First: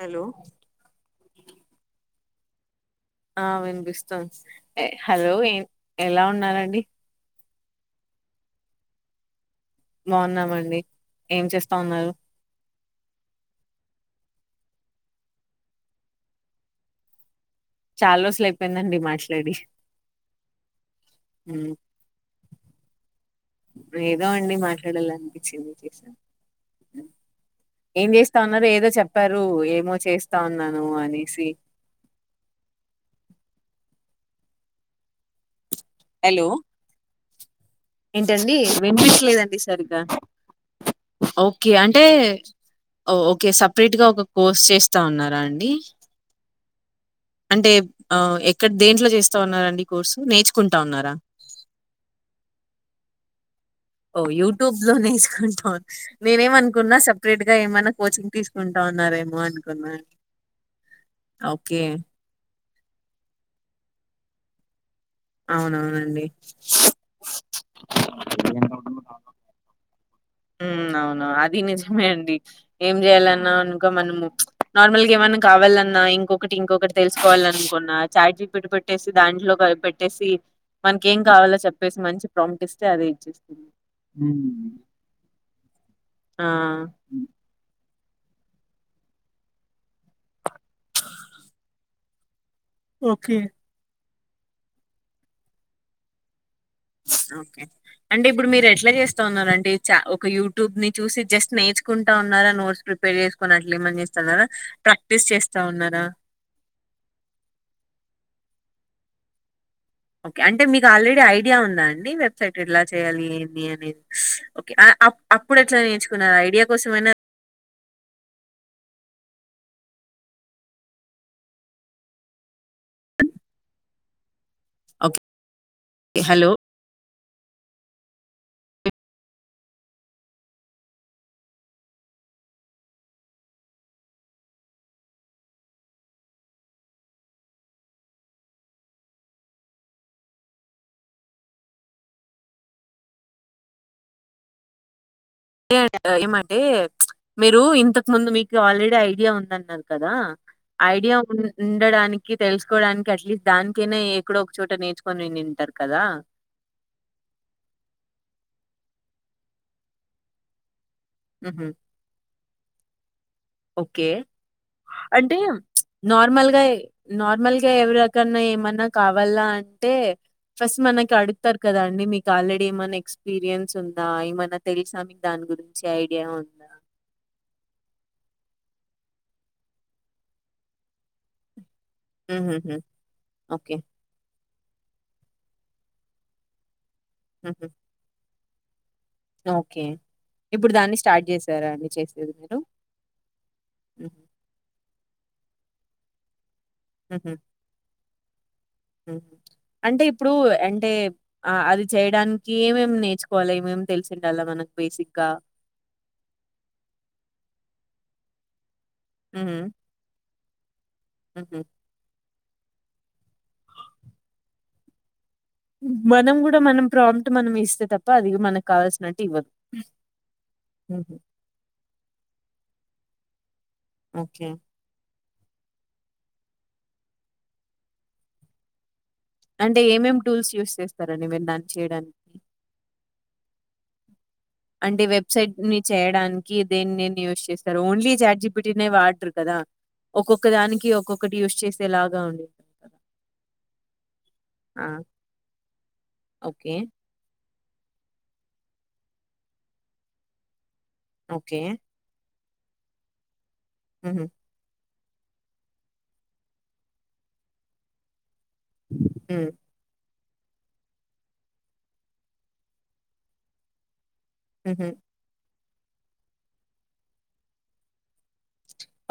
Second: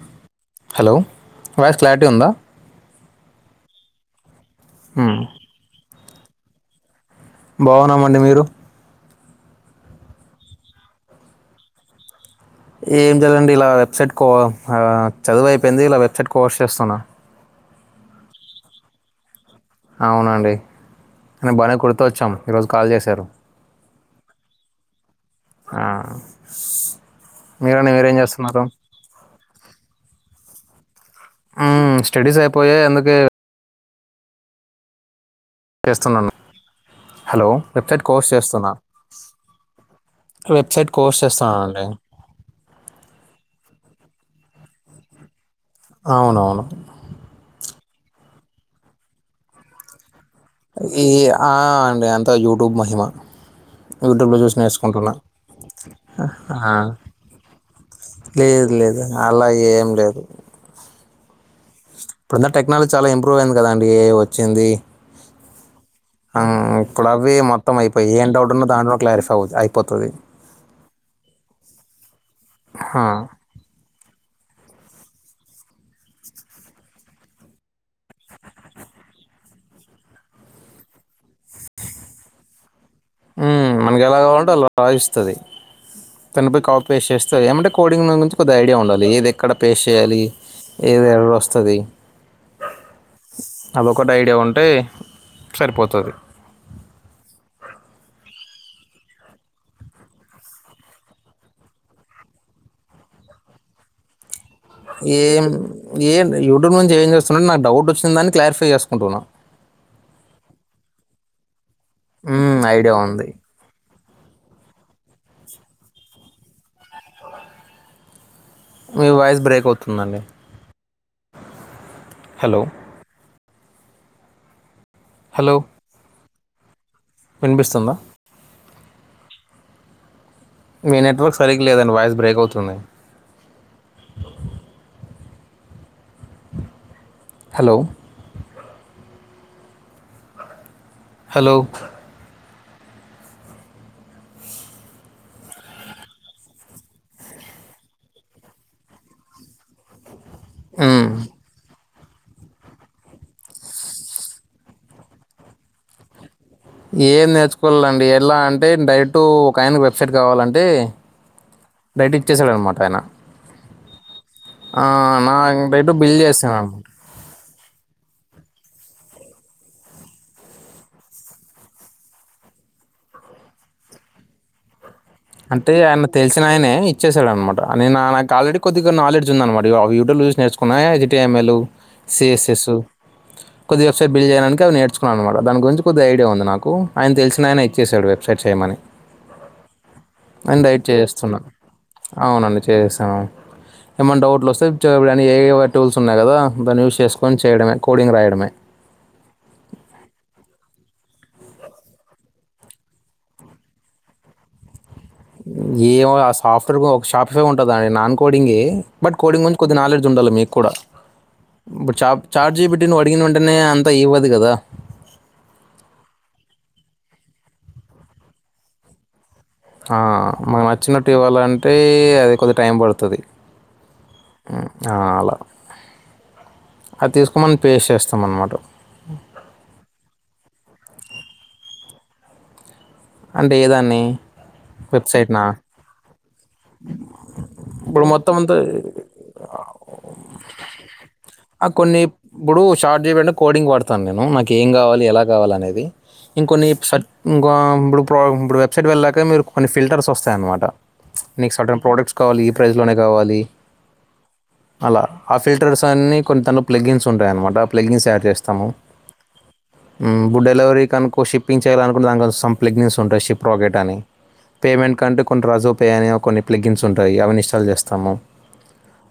Hello hello voice clarity ఉందా ఆ వినిపిస్తాంది. మ్మ్. హలో ఏం ఎలా ఉన్నారండి. బాగున్నామండి మీరు బాగున్నామండి ఏం చేస్తా ఉన్నారు. ఏం చేయలేదండి ఇలా వెబ్సైట్ కో హా చదువయిపోయింది ఇలా వెబ్సైట్ కోర్స్ చేస్తున్నా చాల్ రోజులు అయిపోయిందండి మాట్లాడి. అవునండి నే బానే కుడ్తా వచ్చాం ఈరోజు కాల్ చేశారు ఏదో అండి మాట్లాడాలని పిచ్చింది ఆ, చేశా [inaudible] మీరండి ఏం మీరేం చేస్తా చేస్తున్నారు ఉన్నారు ఏదో చెప్పారు ఏమో చేస్ తా ఉన్నాను అని ఉమ్మ్ స్టడీస్ అయిపోయాయి అందుకే చేస్తున్నాను హలో హలో వెబ్సైట్ కోర్స్ ఏంటండి చేస్తున్నా వినిపీట్లేదండి సరిగ్గా వెబ్సైట్ కోర్స్ ఓకే చేస్తున్నానండి అంటే ఓకే సప్ ప్రేట్ గా ఒక కోర్స్ చేస్తా ఉన్నారా అన్ డి అవునవును అంటే ఆ ఎక్కడ దేంట్లో చేస్తా ఉన్నారండి కోర్సు నే ఈ ఆ అండి అంతా యూట్యూబ్ మహిమ ఓ యూట్యూబ్లో చూసి యూట్యూబ్ లో నేర్చుకుంటున్నా నేర్చుకుంటా ఆ, నేనేమనుకున్నా సపరేట్ గా ఏమైనా కోచింగ్ లేదు తీసుకుంటా లేదు ఉన్నారేమో అలా ఏం అనుకున్నా లేదు ఓకే ఇప్పుడున్న టెక్నాలజీ చాలా ఇంప్రూవ్ అయింది కదండి ఏ ఐ వచ్చింది అవునా ఆ ఇక్కుడవి మొత్తం అయిపోయి ఏం డౌట్ ఉన్న దాంట్లోలో క్లారిఫై అవు అయిపోతాది నండి ఏం చేయాలన్నా అనుకో మనము నార్మల్ గా ఏమైన్నా కావాలన్నా ఇంకొకటి ఇంకొకటి తెలుసుకోవాలనుకున్నా చాట్ జీపీటి కోట్టేసి దాంట్లోకి అవి పె ట్టేసి మనకేం కావాలో చెప్పేసి మంచి ప్రాంటిస్ మ్ మనకి ఎలా కావాలంటే అలా రావిస్తది ఆ దాన్నిపోయి కాపి పేస్ట్ చేస్తే ఏమంటే కోడింగ్ దాని గురించి కొద్దిగా ఐడియా ఉండాలి ఏది ఎక్కడ పేస్ట్ చేయాలి ఏది ఎర్రర్ వస్తది ఓకే క్కటి ఐడియా ఉంటే సరిపోతాది ఓకే అంటే ఇప్పుడు మీరు ఎట్లా చేస్తా ఉన్నారంటే చ ఒక యూట్యూబ్ ని చూసి జస్ట్ నేర్చుకుంటా ఉన్నారా నోట్స్ ప్రిపేర్ జేసుకొని అట్లా ఏమన్నా చేస్తన్నారా ప్రాక్టీస్ ఏం చేస్తా ఉన్నారా ఏం యూట్యూబ్ నుంచి ఏం చేస్తున్న నాకు డౌట్ వచ్చింది దాన్ని క్లారిఫై చేస్ కుంటున్న ఓకే అంటే మీకు ఆల్రెడీ ఐడియా ఉన్ దా అండి వెబ్సైట్ మ్మ్, ఎలా ఐడియా చేయాలి ఉంది ఏంది అనేది స్ ఓకే ఆ అప్ అప్పుడు ఎట్లా నేర్చుకున్నారు ఐడియా కోసమేనా మీ వాయిస్ బ్రేక్ అవుతుందండి హలో హలో ఇ హలో వినిపిస్తుందా మీ నెట్వర్క్ సరిగ్గా లేదండి వాయిస్ బ్రేక్ అవుతుంది హలో హలో [inaudible] ఏమంటే మీరు ఇంతకు ముందు మీకు ఆల్రెడీ ఐడియా ఉందన్నారు కదా. మ్మ్. ఐడియా డడానికి తెలుసుకోడానికి అట్లీస్ట్ దానికైనా ఏ ఎక్కడో ఒక చోట నేర్చుకొని విని ఉంటారు కదా. ఏం నేర్చుకోవాల్నండీ ఎలా అంటే డైరెక్టూ ఒక ఆయనకి వెబ్సైట్ కావాలంటే. మ్హూ. డైరెట్ ఇచ్చెసాడన్నమాట్ తన ఓకే ఆ అంటే నాయి డైటు బిల్ చేస్తునా. ఇంకా ఎవరికన్నా ఏమన్నా కావాలా అంటే ఫస్ట్ మనకి అడుగుతారు కదా అండి మీకు ఆల్రెడీ ఏమన్నా ఎక్స్పీరియన్స్ ఉందా ఏమన్నా తెలుసా మీ అంటే ఆయన తెల్సిన ఆయనే ఇచ్చేసాడు అనమాట నేనానయ్ ఆల్రెడీ కొద్దిగా నాలడ్జ్ ఉందన్నమాట, యు యూట్యూబ్ లో చూసి నేర్చుకున్నా ఇహ H T M L. C S హుహుహు. S, okay. కొద్ది వెబ్సైట్ బిల్ చెయడానికి. అవి నేర్చుకున్నా అన్నమాట, దాని గురించి కొద్దిగా ఐడియా ఉంది నాకూ. ఆయన తెలిసినాయన హుహు. ఇచ్చేసాడు వె సెట్ చేయమనీ. ఓకే. ఇప్పుడు అండైట్ దాన్ని స్టార్ట్ చేస్తున్నా చేసారా అండి చేసేది మీరు? అవునండి చేహేసాం ఏమైన హుహు. డౌట్లు ఒస్తే చ ఏఐ ఏవో టూల్స్ ఉన్నాయి కదా. దాన్పి యూస్ హుహు. చేసుకొని చేయడమే కోడింగ్ రాయడమే. హుహు. అంటే ఇప్పుడు అంటే ఆ అది చేయడానికి ఏమేం నేర్చుకోవాలె ఏమేం తెల్సిండాల మనకు బేసిక్ ఏవో ఆ సాఫ్ట్ వేర్ కు ఒక షాఫ్వె ఉంటదాయె నాన్ కొ కోడింగే బట్ కోడింగ్ హుహు. గురించి కొద్ది నాలెడ్జ్ ఉండాలి మీ కూడా హుహు. బచాప్ చాట్ జీపిటి నువ్వడిగిన వెంటనే అంతా ఇవ్వదు కదా. మనం గూడా మనం ప్రాంప్ట్ మనం ఇస్తే తప్ప అది మనకు కావల్సినట్టు ఇవ్వదు. ఆ మాకు నచ్చినట్టు హుహు. ఇవ్వాలంటే అది కొది టైం పడతది. ఓకే. ఆ అలా అది తీసుకు మనం పేస్ట్ చేస్తాం అన్నమాట. అంటే ఏమేం టూల్స్ యూస్ చేస్తారండి మీరు దాన్ని చేయడానికి? అంటే ఏదాన్ని? అంటే వెబ్సైట్ ని చేయడానికి దేన్ని దేన్ని యూస్ చేస్తారు? ఇప్పుడు ఓన్లీ మొత్తం చాట్ జీపిటీనే అంతా వాడరు కదా ఒక్కొక్కదానికి ఒక్కొక్కటి యూస్ ఆ కొన్ని చేసేలాగా ఉండె. ఇప్పుడు షార్ట్ చేయడానికి కోడింగ్ వాడతాను నేను నాకు ఏం ఆ కావాలి ఎలా కావాలి అనేది ఇంకొన్ని ఓకే [unintelligible] [unintelligible] ఇప్పుడు వెబ్సైట్ వెళ్లాక మీరు కొన్ని ఫిల్టర్స్ వస్తాయి అన్నమాట. Next okay. అటన్ ప్రోడక్ట్స్ కావాలి. ప్రైజ్లోనే కావాలి. ఉహు అలా ఆ ఫిల్టర్స్ అన్ని కొంత ప్లగ్గిన్స్ ఉంటాయి అనమాట ప్లగ్గిన్స్ తయడ్ చేస్త స్తాము. హ్మ్. ఉమ్ ఇప్పుడు డెలివరీ అనుకో షిప్పింగ్ చేయాలనుకుంట దాన్ కోసం. ప్లగ్గిన్స్ ఉంటాయి షిప్ రకెట్ అని, హుహు. పేమెంట్ కంటే కొన్ని రజు పే అనే కొన్ని ప్లగ్గిమ్స్ ఉంటాయి. అవన్నీ ఇస్టల్ చేస్తాము.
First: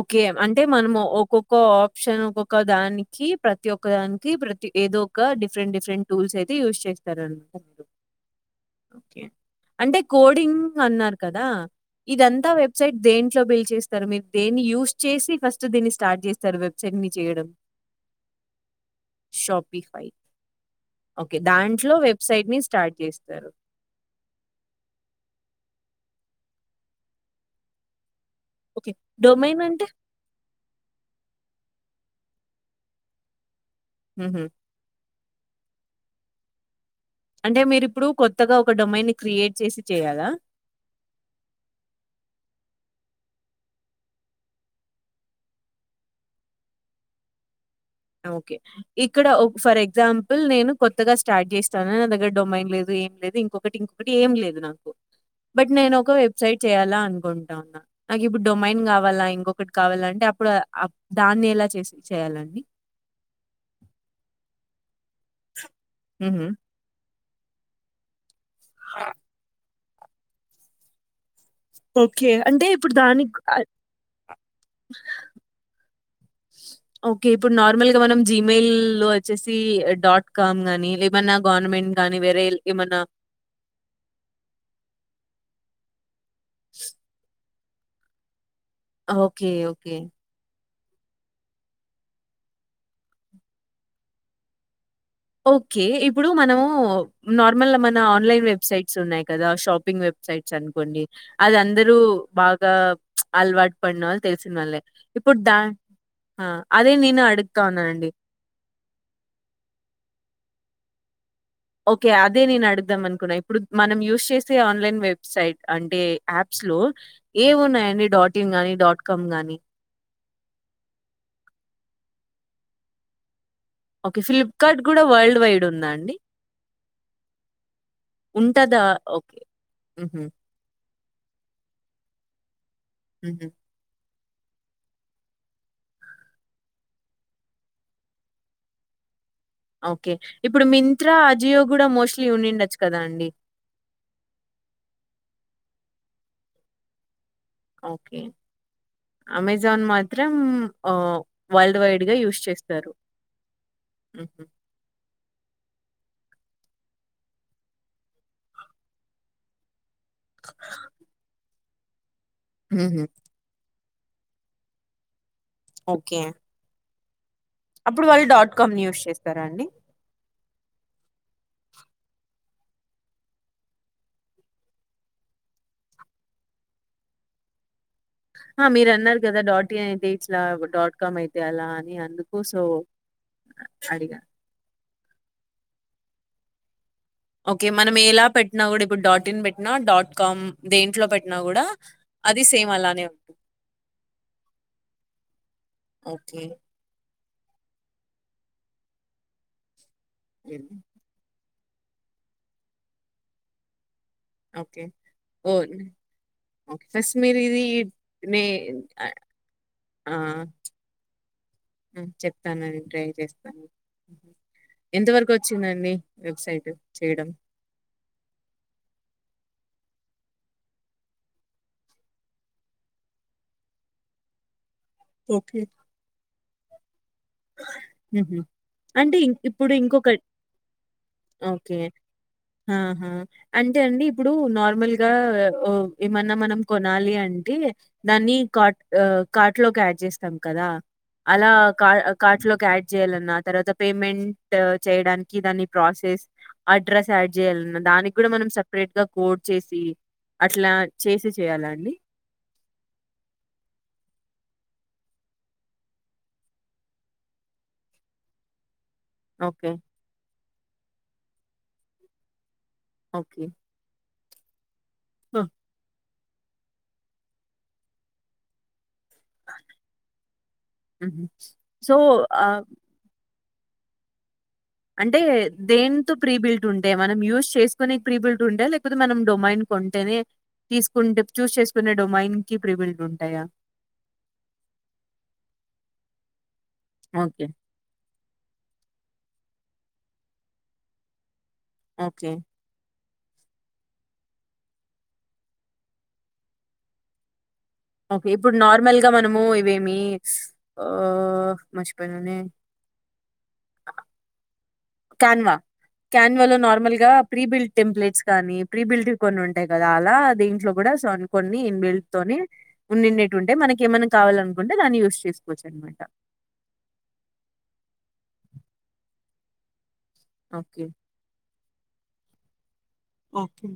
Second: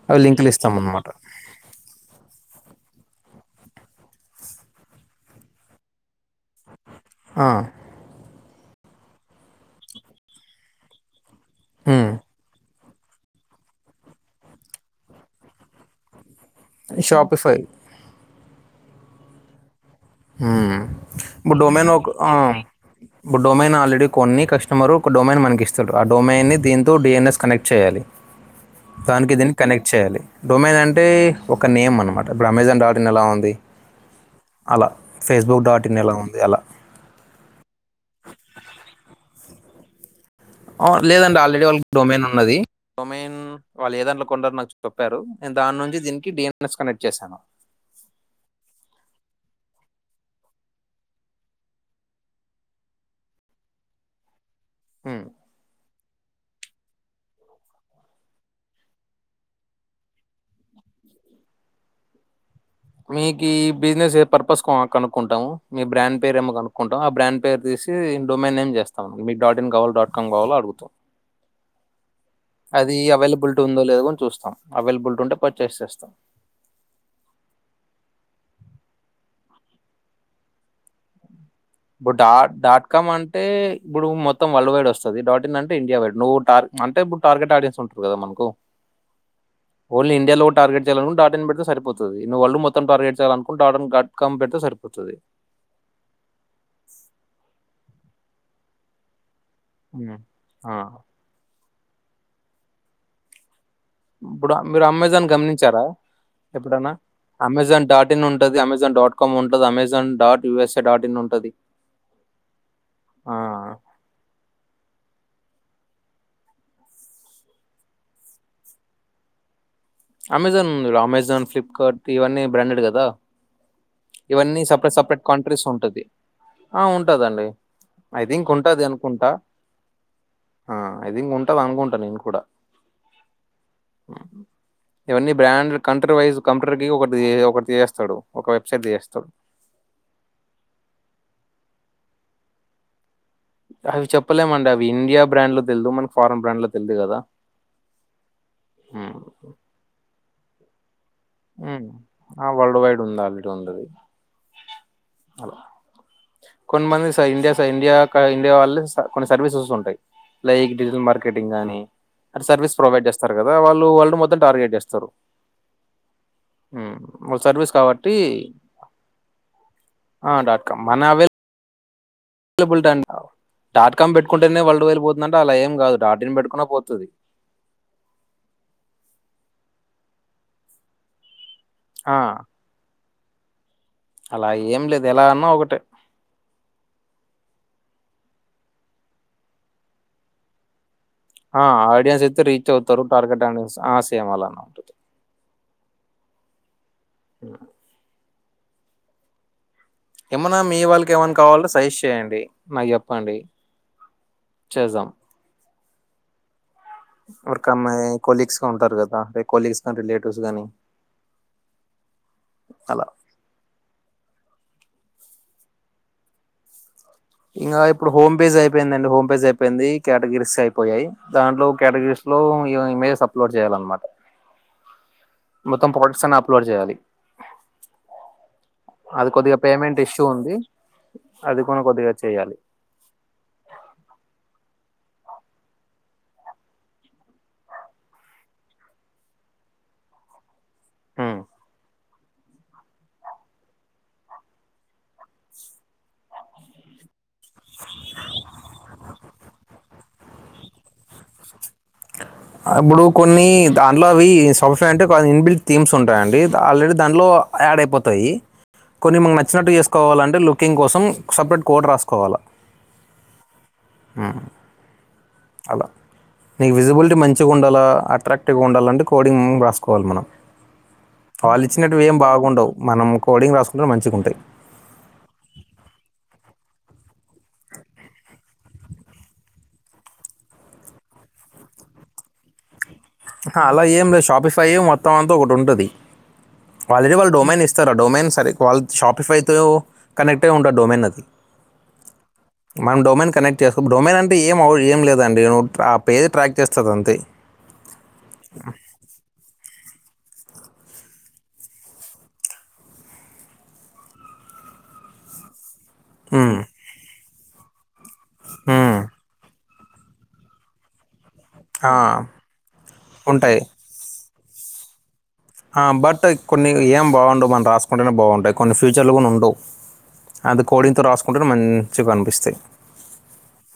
ఓకే అవి లింకులు అంటే ఇస్తాం మనము అన్నమాట ఒక్కొక్క ఆప్షన్ ఒక్కొక్క దానికి, ప్రతి ఒక్క దానికి ప్రతి ఏదో ఒక డిఫరెంట్ డిఫరెంట్ టూల్స్ అయితే యూజ్ చేస్తా తరు. ఓకే అంటే కోడింగ్ అన్నారు. కదా ఇదంతా వె సైట్ దేంట్లో బిల్ చేస్తారు మీరు దేన్ని యూజ్ చేసి ఫస్ట్ దీన్ని స్టార్ట్ చేసి ర్ వెబ్సైట్ ని చేయడం. షాపిఫై షబ్ ఉమ్ ఇప్పుడు డోమైన్ దాంట్లో ఆ ఒక వెబ్‌సైట్‌ని స్టార్ట్ ఇప్పుడు జేస్తారు. డొమైన్ ఆల్రెడీ కొన్ని కస్టమర్ ఒక డొమైన్ మనకి ఇస్తాడు. ఆ డొమైన్ని దీంతో డిఎన్ఎస్ కనెక్ట్ చేయాలి. ఓకే. దానికి దీన్ని డొమైన్ అంటే కనెక్ట్ చేయాలి. డొమైన్ అంటే ఒక నేమ్ అనమాట. ఇప్పుడు అమెజాన్ డాట్ని ఎలా ఉంది. ఉహు అలా ఫేస్బుక్ డాట్ ఇన్ ఎలా ఉంది అలా అంటే మీరిప్పుడు కొత్తగా ఒక డొమైన్ క్రియేట్ చేసి చేయాలా. లేదండి ఆల్రెడీ వాళ్ళకి డొమైన్ ఉన్నది. డొమైన్ వాళ్ళు ఏదంలో కొండరు నాకు చెప్పారు నేను దాని నుంచి దీనికి డిఎన్ఎస్ కనెక్ట్ చేశాను. ఓకే ఇక్కడ ఫర్ ఎగ్జాంపుల్ నేను కొత్తగా స్టార్ట్ చేస్తాను. నా దగ్గర డొమ్మాం లేదు ఏం లేదు ఇంకొకటి ఇంకొకటి ఏం లేదు నాకు హ్మ్. బట్ నేను ఒక సైడ్ చేయ్యాలా అనుకుంటా ఉన్నా నాకు ఇప్పుడు డొమైన్ కావాలా ఇంకొకటి కావాలా అంటే అప్పుడు దాన్ని ఎలా చేసి చేయాలండి. మీ బిజనేస్ పర్పస్ కా. కనుకుంటా మీ బ్రాండ్ పేరు హుహు. ఏమో అనుకుంటాం ఆ బ్రాండ్ పేర్ తీసి మేన్ ఏం చేస్తాం మీకు డాట్ ఇన్ గవల్ డాట్ కామ్ కావాల అడుగుతాం. ఓకే. అంటే ఇప్పుడు అది దానికి అవైలబిలిటీ ఆహ్, ఉందో లేదుకని చూస్తాం అవైలబిలిటీ ఉంటే పర్చేస్ చేస్తాం. ఓకే. ఇప్పుడు నార్మల్‌గా మనం జిమెయిల్ లో వచ్చేసి డాట్ కామ్ గానీ లేదా ఏమన్నా గవర్నమెంట్ ప్పుడు గాని వేరే డాట్ ఏమన్నా డాట్కామ్ అంటే ఇప్పుడు మొత్తం వరల్డ్ వైడ్ వస్తది, డాట్ ఇన్ అం టే ఇండియా వైడ్ నువ్ టార్ అంటే ఇప్పుడు టార్గెట్ యాడ్ కుంటరు కదా మనకు. ఓకే ఓకే ఓన్లీ ఇండియాలో టార్గెట్ చేయాలనుకుంటే డాట్ ఇన్ పెడితే సరిపోతది. నువ్వు వరల్డ్ మొత్తం టార్గెట్ చేయాలనుకుంటే డాటాన్ డాట్ కం పెడితే సరి ఓకే ఇప్పుడు మనము నార్మల్ మన ఆన్లైన్ వెబ్సైట్స్ ఉన్నాయి కదా షాపింగ్ హ్మ్. వెబ్సైట్స్ ఆ! అనుకోండి అది అందర్ రు బాగా ప్చ్ అలవా ఇప్పుడు మీరు అమెజాన్ గమనించారా? ఆ! ఎప్పుడన్నా అదే నేను అడుగుతా అమెజాన్ ఉన్నానండి. డాట్ ఇన్ ఉంటది, అమెజాన్ డాట్ కామ్ ఉంటది, Amazon dot U S A dot in ఉంటది. ఓకే అదే నేను అడుద్దాం ఆ అనుకున్నా, ఇప్పుడు మనం యూజ్ చేసే ఆన్లైన్ వెబ్ సైట్ అంటే యాప్స్ లో ఏమి ఉన్నాయండి డాట్ ఇన్ గానీ, డాట్ కామ్ గానీ, అమెజాన్ ఉందిగా! అమెజాన్, ఫ్లిప్కార్ట్ ఇవన్నీ బ్రాండెడ్ కదా. ఓకే. ఇవన్నీ ఫ్లిప్‌కార్ట్ సపరేట్ గూడా సపరేట్ వరల్డ్ కాంట్రీస్ వైడ్ ఉందా ఉంటది. అండి? ఆ ఉంటదండి ఐ థింక్ ఉంటదా? ఉంటది అనుకుంటా! ఓకే. హుహు. ఆ ఐ థింక్ ఉంటది అనుకుంటా నేను కూడా! హ్మ్ హు మ్ ఇవన్నీ బ్రాండ్ కంట్రీ వైజ్ కంప్యూటర్ కి ఒకటి ఒక తీయేస్తడు ఒక వెబ్సైట్ తీయేస్తడు. ఓకే ఇప్పుడు మింత్రా అజియో కూడా మోస్ట్లీ ఉనిండొచ్చు కదా అండి! అవి చెప్పలేమండి అవి ఇండియా బ్రాండ్ లో తెల్దు మనకి ఫారన్ బ్రాండ్ లో తెల్దు కదా. ఓకే హ్మ్ అమెజాన్ మాత్రం ఆఁ మ్ ఆ వరల్డ్ వైడ్ ఉండాలి హుహు. [unintelligible] అలా కొన్నిమంది స ఇండియా స ఇండియా ఇండియా కా వాళ్ళే కొన్ని సర్వీసెస్ ఉంటయి. లైక్ డిజిటల్ మార్కెటింగ్ గానీ, అటు సర్వీస్ హుహు. ప్రొవైడ్ చేస్తరు కదా వాళ్ళ్ లో వరల్డ్ మొత్తం టార్గెట్ చేస్తారు. ఓకే హ్మ్ అప్పుడు వాళ్ళు డాట్ కామ్ యూస్ చేస్తారా అండి? కా మన అవైల్ లబులిటం డాట్ కామ్ పెట్టుకుంటేనే వల్డ్ వెళ్ళిపోతుందంటే అలా ఏం కాదు డాట్ ఇన్ పెట్టుకున్న పోతది. ఆ మీరు అన్నారు కదా డాట్ ఏ అయతే ఇట్లా, డాట్ కామ్ అయి తే అలా అని ఆ అందుకు సో అడిగా. అలా ఏం లేదు ఎలా అన్నా ఒకటే ఓకే మనం ఎలా పెట్టినా కూడా ఇప్పుడు డాట్ ఇన్ పెట్టినా డాట్ కామ్ దేంట్లో పెట్ ఆ ఆడియన్స్ అయితే రీచ్ అవుతారు ఉంటుంది. టార్గెట్ ఆడియన్స్ ఆ సేమ్ అలానే ఓకే. ఇ ఏమన్న మీ హ్మ్. వాళ్ళకేమన్ కావాలంటే సజెస్ట్ చేయండి నాకు చెప్పండి ఓకే. చేద్దాం ఓహ్! ఓకే. ఫస్ట్ మీరిది వరికి అమ్మాయి నే కోలీగ్స్ ఉంటారు ఆహ్, కదా మీ కోలీగ్స్ కానీ రిలేటివ్స్ గానీ ఆ చెప్తానండి ట్రై చేస్తాను ఎంత వరకు వచ్చిందండి వెబ్సైట్ చేయడం? ఇగా ఇప్పుడు హో పేజ్ అయిపోయింద అండి హో పేజ్ అయి పోయింది కేటగిరీస్ అయిపోయాయి దాంట్లో కేటగిరీస్ లో ఇమేజ్ అప్లోడ్ చేయాలన్నమాట ఓకే. మొత్తం పోర్ట్స్ అన్ ప్ లోడ్ చేయాలి హుహు. అంటే అది ఇం కొద్దిగా ఇప్పుడు పేమెంట్ ఇంకొక ఇష్యూ ఉంది అది ఓకే. కూడా కొద్దిగా చేయాలి ఆహా అంటే అండి ఇప్పుడు నార్మల్ గా ఏమన్నా మనం కొనాలి అంటే దాన్ని కాట్ కాట్ లో కి ఆడ్ చేస్తాం కదా ఉమ్. అలా కా కార్ట్ లోకి యాడ్ చేయాలన్నా తర్వాత పేమెంట్ చేయడాన్ కి దాన్ని ప్రాసెస్ అడ్రస్ యాడ్ చేయాలన్నా దానికి కూడా మనం సపరేట్ గా కోడ్ చేసి అట్లా చేసి చేయాల అండి ఇప్పుడు కొన్ని దాంట్లో అవి సాఫ్ట్వేర్ అంటే కొ ఇన్బిల్ట్ థీమ్స్ ఉంటాయండి ఆల్రెడీ దాంట్లో యాడ్ అయిపోతాయి కొన్ని మకు ఓకే. నచ్చినట్టు చేసుకోవాలంటే లుక్ కింగ్ కోసం సపరేట్ కోడ్ రాసుకోవాల ఓకే హు ఆ! అలా నీ విజిబుల్టీ మంచిగుండాలా అట్రాక్టివ్ గా ఉండాలంటే క్ కోడింగ్ రాసుకోవాలి మనం హుహు. వాళ్ళు సో ఇచ్చినట్టువి ఏం ఆ బాగుండవు మనం కోడింగ్ రాసుకుంటే మంచిగుంటాయి అంటే దేంతో ప్రీబిల్ట్ ఉంటే మనం యూజ్ చేసుకునే ప్రీబిల్ట్ ఉండే లేకపోతే మనం డొమైన్ కొంటేనే తీసుకుంటే చూజ్ చేసుకునే డొమైన్ కి ప్రీబిల్ అహ అలా ఏం లేదు షాపిఫ్లయ్ మొత్తం అంతా ఒకటి ఉంటది వాళ్ళదీ వాళ్ళు ఓకే. డొమైన్ ఇస్తారా ఆ డొమైన్ సరే వాళ్ళ షాప్లిఫై తో కనెక్ట అయ్యో ఉంటది డోమైన్ అది ఓకే మనం డొమైన్ కనెక్ట్ చేసుకో డొమైన్ అంటే ఏం ఏం లేదండి నువ్వు ఆ పేద ట్రాక్ చేస్తుంది అంతే ఓకే ఇప్పుడు నార్మల్ గా మనము ఇవేమి ఆ మంచిపనిని కన్వ క్యాన్ వల్ల ఉమ్, నార్మల్ గా ప్రీబిల్ట్ టెప్ట్ కానీ ఉమ్, ప్రీబిల్డ్ంగ్ కొన్ని ఉంటా అంటే కదా అలా దీంట్లో కూడా స్ కొన్ని ఆ, బల్తోని ఉండిండిటు ఉంటే మనక ఏమైన్నా కావాలినుకు వునదన వుని యి చేసుకు నా యచస్త ఆ బట్ కొన్ని ఏం బాగుండువు మనం రాసు అంటనే బాగుంటాయి కొన్ని ఫ్యూచర్లు కూడా ఉండవు అది ఓకే. కోడితో రాసుకుంటు మని మచ్చుగా కనిపిస్తాయి ఓకే.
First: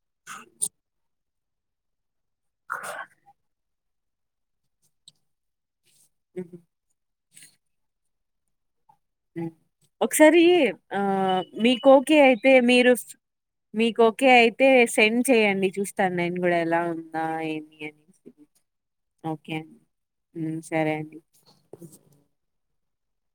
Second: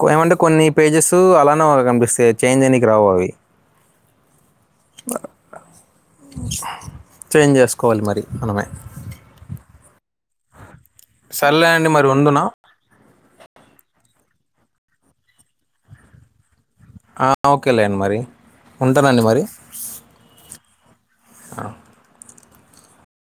కో ఏమంటే కొన్ని పేజెస్ అలా కనిపిస్తాయి ఇంటు చేంజ్ అనికి రావు యి బ హ్మ్. అ చేంజ్ చేసుకోవాలి మరి మనమే హ ఒకసారి ఆ సర్లే మీకు అండి మరి ఓకే ఉండునా అయితే మీరు మీకు ఓకే అయితే సెండ్ చేయండి చూస్తాను నేను కూడా ఎలా ఉందా ఆ, ఏమి ఓకేలే అండి మరి అనేసి ఉంటానండి మరి ఓకే అండి యూ సరే అండి